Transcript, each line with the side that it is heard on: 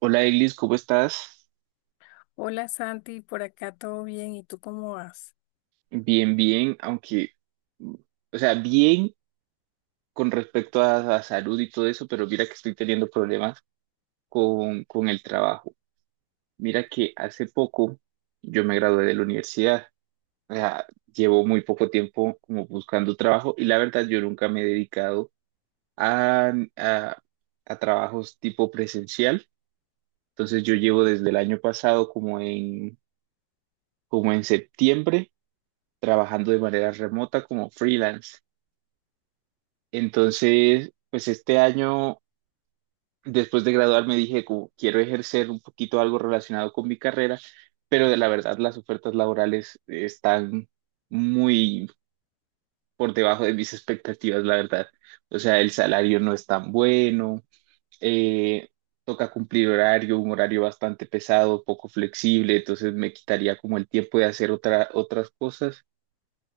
right: Hola Eglis, ¿cómo estás?
left: Hola Santi, por acá todo bien, ¿y tú cómo vas?
right: Bien, bien, aunque, mm, o sea, bien con respecto a salud y todo eso, pero mira que estoy teniendo problemas con el trabajo. Mira que hace poco yo me gradué de la universidad, o sea, llevo muy poco tiempo como buscando trabajo y la verdad yo nunca me he dedicado a, a, a trabajos tipo presencial. Entonces yo llevo desde el año pasado como en septiembre trabajando de manera remota como freelance. Entonces, pues este año, después de graduarme, dije, Quiero ejercer un poquito algo relacionado con mi carrera, pero de la verdad las ofertas laborales están muy por debajo de mis expectativas, la verdad. O sea, el salario no es tan bueno, eh, toca cumplir horario, un horario bastante pesado, poco flexible, entonces me quitaría como el tiempo de hacer otras cosas.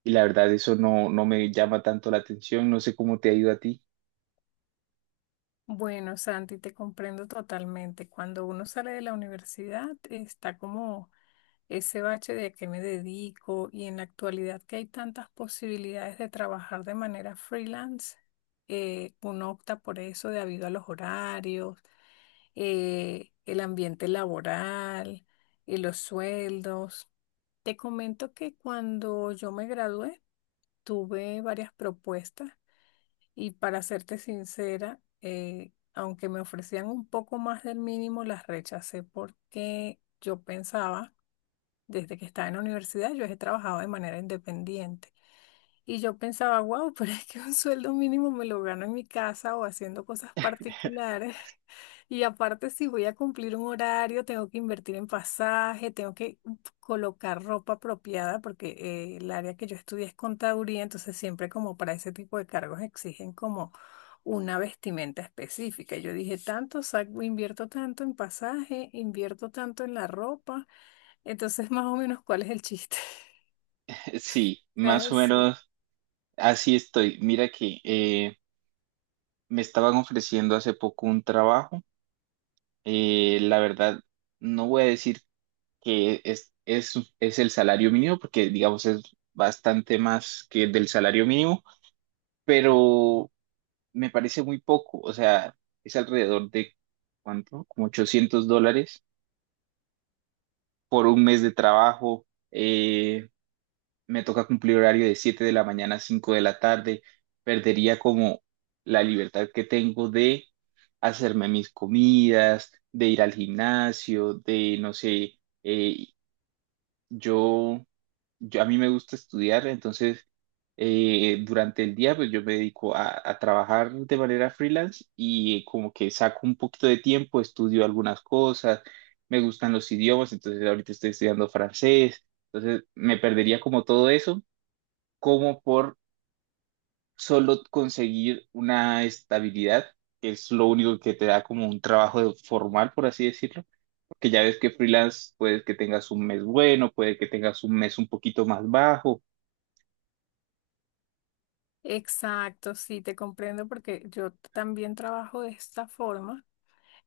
right: Y la verdad, eso no me llama tanto la atención. No sé cómo te ha ido a ti.
left: Bueno, Santi, te comprendo totalmente. Cuando uno sale de la universidad está como ese bache de a qué me dedico y en la actualidad que hay tantas posibilidades de trabajar de manera freelance, uno opta por eso debido a los horarios, el ambiente laboral y los sueldos. Te comento que cuando yo me gradué tuve varias propuestas. Y para serte sincera, aunque me ofrecían un poco más del mínimo, las rechacé porque yo pensaba, desde que estaba en la universidad, yo he trabajado de manera independiente. Y yo pensaba, wow, pero es que un sueldo mínimo me lo gano en mi casa o haciendo cosas particulares. Y aparte, si voy a cumplir un horario, tengo que invertir en pasaje, tengo que colocar ropa apropiada, porque el área que yo estudié es contaduría, entonces siempre como para ese tipo de cargos exigen como una vestimenta específica. Yo dije, tanto, saco, invierto tanto en pasaje, invierto tanto en la ropa, entonces más o menos, ¿cuál es el chiste?
right: Sí,
left: O
right: más
left: sea,
right: o
left: sí,
right: menos. Así estoy. Mira que me estaban ofreciendo hace poco un trabajo. La verdad, no voy a decir que es el salario mínimo, porque digamos es bastante más que el del salario mínimo, pero me parece muy poco. O sea, es alrededor de, ¿cuánto? Como $800 por un mes de trabajo. Me toca cumplir horario de 7 de la mañana a 5 de la tarde, perdería como la libertad que tengo de hacerme mis comidas, de ir al gimnasio, de, no sé, yo, a mí me gusta estudiar, entonces durante el día pues yo me dedico a trabajar de manera freelance y como que saco un poquito de tiempo, estudio algunas cosas, me gustan los idiomas, entonces ahorita estoy estudiando francés, entonces me perdería como todo eso como por solo conseguir una estabilidad, que es lo único que te da como un trabajo formal, por así decirlo, porque ya ves que freelance puede que tengas un mes bueno, puede que tengas un mes un poquito más bajo.
left: exacto, sí, te comprendo porque yo también trabajo de esta forma.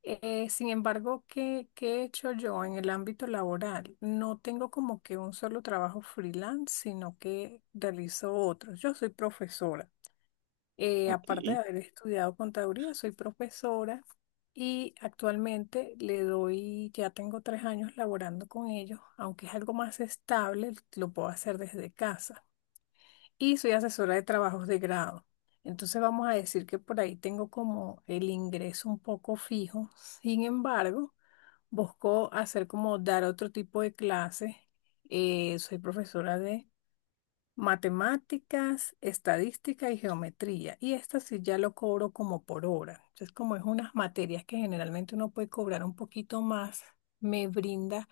left: Sin embargo, ¿qué he hecho yo en el ámbito laboral? No tengo como que un solo trabajo freelance, sino que realizo otros. Yo soy profesora. Aparte de
right: Ok,
left: haber estudiado contaduría, soy profesora y actualmente le doy, ya tengo 3 años laborando con ellos, aunque es algo más estable, lo puedo hacer desde casa y soy asesora de trabajos de grado. Entonces vamos a decir que por ahí tengo como el ingreso un poco fijo. Sin embargo, busco hacer como dar otro tipo de clases. Soy profesora de matemáticas, estadística y geometría. Y esta sí ya lo cobro como por hora. Entonces, como es unas materias que generalmente uno puede cobrar un poquito más, me brinda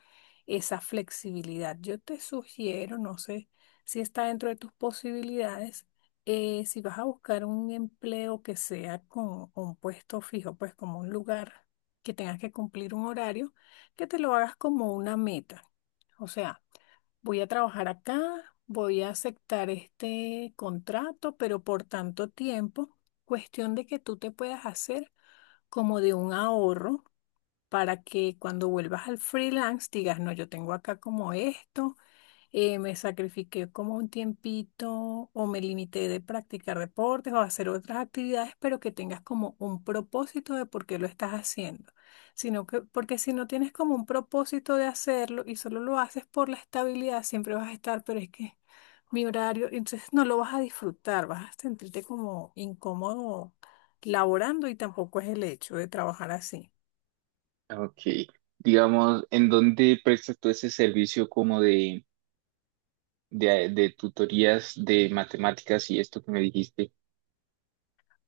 left: esa flexibilidad. Yo te sugiero, no sé si está dentro de tus posibilidades, si vas a buscar un empleo que sea con un puesto fijo, pues como un lugar que tengas que cumplir un horario, que te lo hagas como una meta. O sea, voy a trabajar acá, voy a aceptar este contrato, pero por tanto tiempo, cuestión de que tú te puedas hacer como de un ahorro para que cuando vuelvas al freelance digas, no, yo tengo acá como esto. Me sacrifiqué como un tiempito o me limité de practicar deportes o hacer otras actividades, pero que tengas como un propósito de por qué lo estás haciendo. Sino que, porque si no tienes como un propósito de hacerlo y solo lo haces por la estabilidad, siempre vas a estar, pero es que mi horario, entonces no lo vas a disfrutar, vas a sentirte como incómodo laborando y tampoco es el hecho de trabajar así.
right: ok, digamos, ¿en dónde prestas tú ese servicio como de tutorías de matemáticas y esto que me dijiste?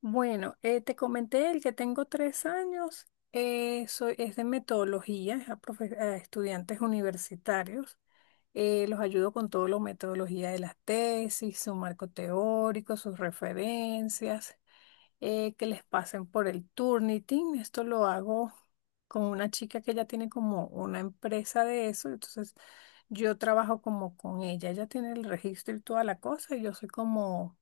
left: Bueno, te comenté el que tengo 3 años, es de metodología, a estudiantes universitarios. Los ayudo con toda la metodología de las tesis, su marco teórico, sus referencias, que les pasen por el Turnitin. Esto lo hago con una chica que ya tiene como una empresa de eso, entonces yo trabajo como con ella. Ella tiene el registro y toda la cosa y yo soy como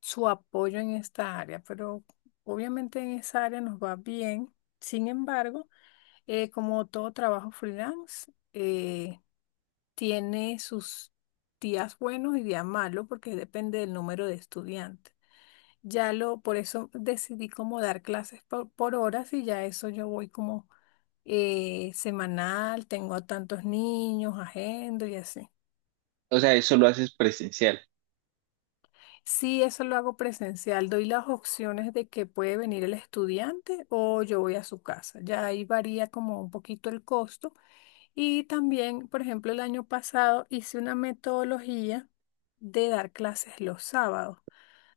left: su apoyo en esta área, pero obviamente en esa área nos va bien. Sin embargo, como todo trabajo freelance, tiene sus días buenos y días malos porque depende del número de estudiantes. Ya lo, por eso decidí como dar clases por horas y ya eso yo voy como semanal, tengo a tantos niños, agendo y así.
right: O sea, ¿eso lo haces presencial?
left: Sí, eso lo hago presencial. Doy las opciones de que puede venir el estudiante o yo voy a su casa. Ya ahí varía como un poquito el costo. Y también, por ejemplo, el año pasado hice una metodología de dar clases los sábados.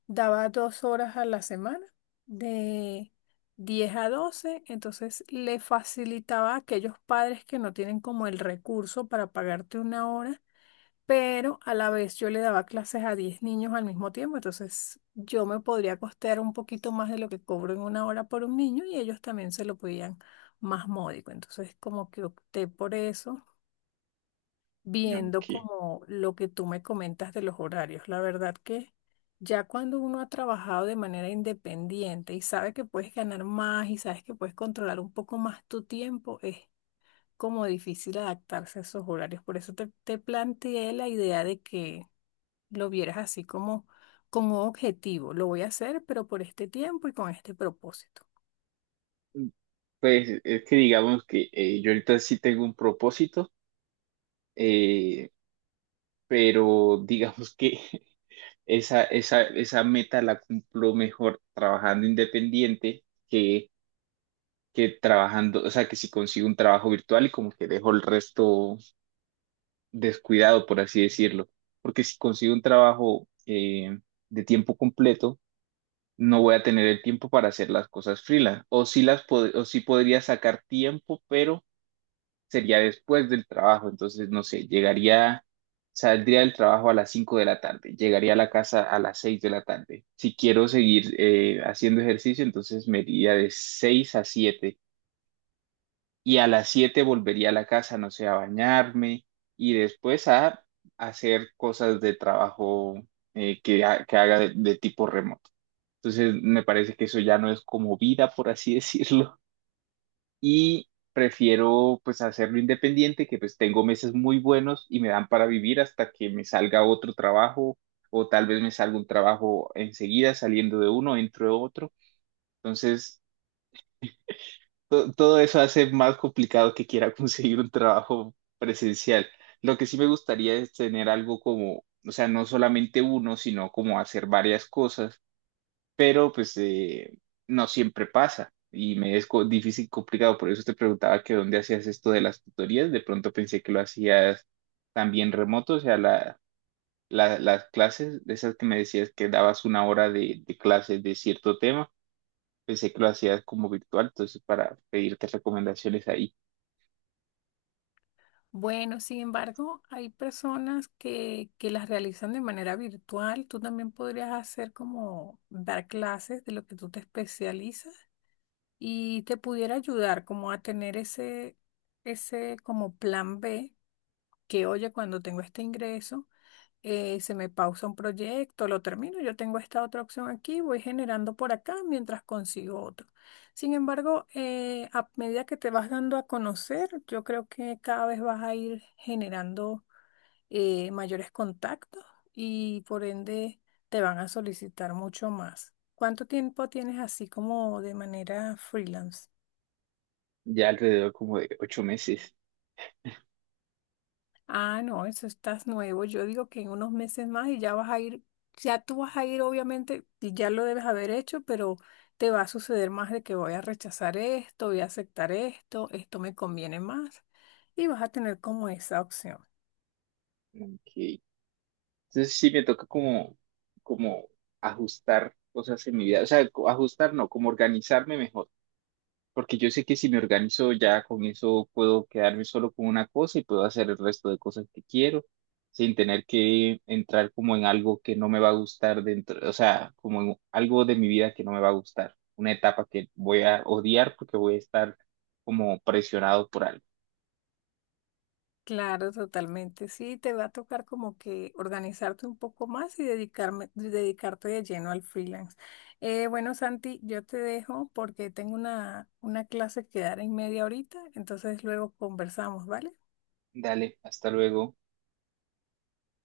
left: Daba 2 horas a la semana, de 10 a 12. Entonces le facilitaba a aquellos padres que no tienen como el recurso para pagarte una hora pero a la vez yo le daba clases a 10 niños al mismo tiempo, entonces yo me podría costear un poquito más de lo que cobro en una hora por un niño y ellos también se lo podían más módico. Entonces como que opté por eso, viendo
right: Ok.
left: como lo que tú me comentas de los horarios. La verdad que ya cuando uno ha trabajado de manera independiente y sabe que puedes ganar más y sabes que puedes controlar un poco más tu tiempo, es como difícil adaptarse a esos horarios. Por eso te planteé la idea de que lo vieras así como, como objetivo. Lo voy a hacer, pero por este tiempo y con este propósito.
right: Pues es que digamos que yo ahorita sí tengo un propósito. Eh, pero digamos que esa meta la cumplo mejor trabajando independiente que, que trabajando, o sea, que si consigo un trabajo virtual y como que dejo el resto descuidado, por así decirlo. Porque si consigo un trabajo de tiempo completo, no voy a tener el tiempo para hacer las cosas freelance. O sí podría sacar tiempo, pero sería después del trabajo, entonces no sé, llegaría, saldría del trabajo a las 5 de la tarde, llegaría a la casa a las 6 de la tarde. Si quiero seguir haciendo ejercicio, entonces me iría de 6 a 7 y a las 7 volvería a la casa, no sé, a bañarme y después a hacer cosas de trabajo que haga de tipo remoto. Entonces me parece que eso ya no es como vida, por así decirlo y prefiero pues hacerlo independiente, que pues tengo meses muy buenos y me dan para vivir hasta que me salga otro trabajo o tal vez me salga un trabajo enseguida saliendo de uno, entro de otro. Entonces, todo eso hace más complicado que quiera conseguir un trabajo presencial. Lo que sí me gustaría es tener algo como, o sea, no solamente uno, sino como hacer varias cosas, pero pues no siempre pasa y me es difícil, y complicado. Por eso te preguntaba que dónde hacías esto de las tutorías. De pronto pensé que lo hacías también remoto, o sea, las clases, de esas que me decías que dabas una hora de clases de cierto tema, pensé que lo hacías como virtual, entonces para pedirte recomendaciones ahí,
left: Bueno, sin embargo, hay personas que las realizan de manera virtual. Tú también podrías hacer como dar clases de lo que tú te especializas y te pudiera ayudar como a tener ese, ese como plan B, que oye, cuando tengo este ingreso. Se me pausa un proyecto, lo termino, yo tengo esta otra opción aquí, voy generando por acá mientras consigo otro. Sin embargo, a medida que te vas dando a conocer, yo creo que cada vez vas a ir generando mayores contactos y por ende te van a solicitar mucho más. ¿Cuánto tiempo tienes así como de manera freelance?
right: ya alrededor como de 8 meses.
left: Ah, no, eso estás nuevo. Yo digo que en unos meses más y ya vas a ir, ya tú vas a ir, obviamente, y ya lo debes haber hecho, pero te va a suceder más de que voy a rechazar esto, voy a aceptar esto, esto me conviene más, y vas a tener como esa opción.
right: Ok. Entonces sí me toca como, como ajustar cosas en mi vida, o sea, ajustar no, como organizarme mejor. Porque yo sé que si me organizo ya con eso puedo quedarme solo con una cosa y puedo hacer el resto de cosas que quiero sin tener que entrar como en algo que no me va a gustar dentro, o sea, como en algo de mi vida que no me va a gustar, una etapa que voy a odiar porque voy a estar como presionado por algo.
left: Claro, totalmente. Sí, te va a tocar como que organizarte un poco más y dedicarme, dedicarte de lleno al freelance. Bueno, Santi, yo te dejo porque tengo una clase que dar en media horita, entonces luego conversamos, ¿vale?
right: Dale, hasta luego.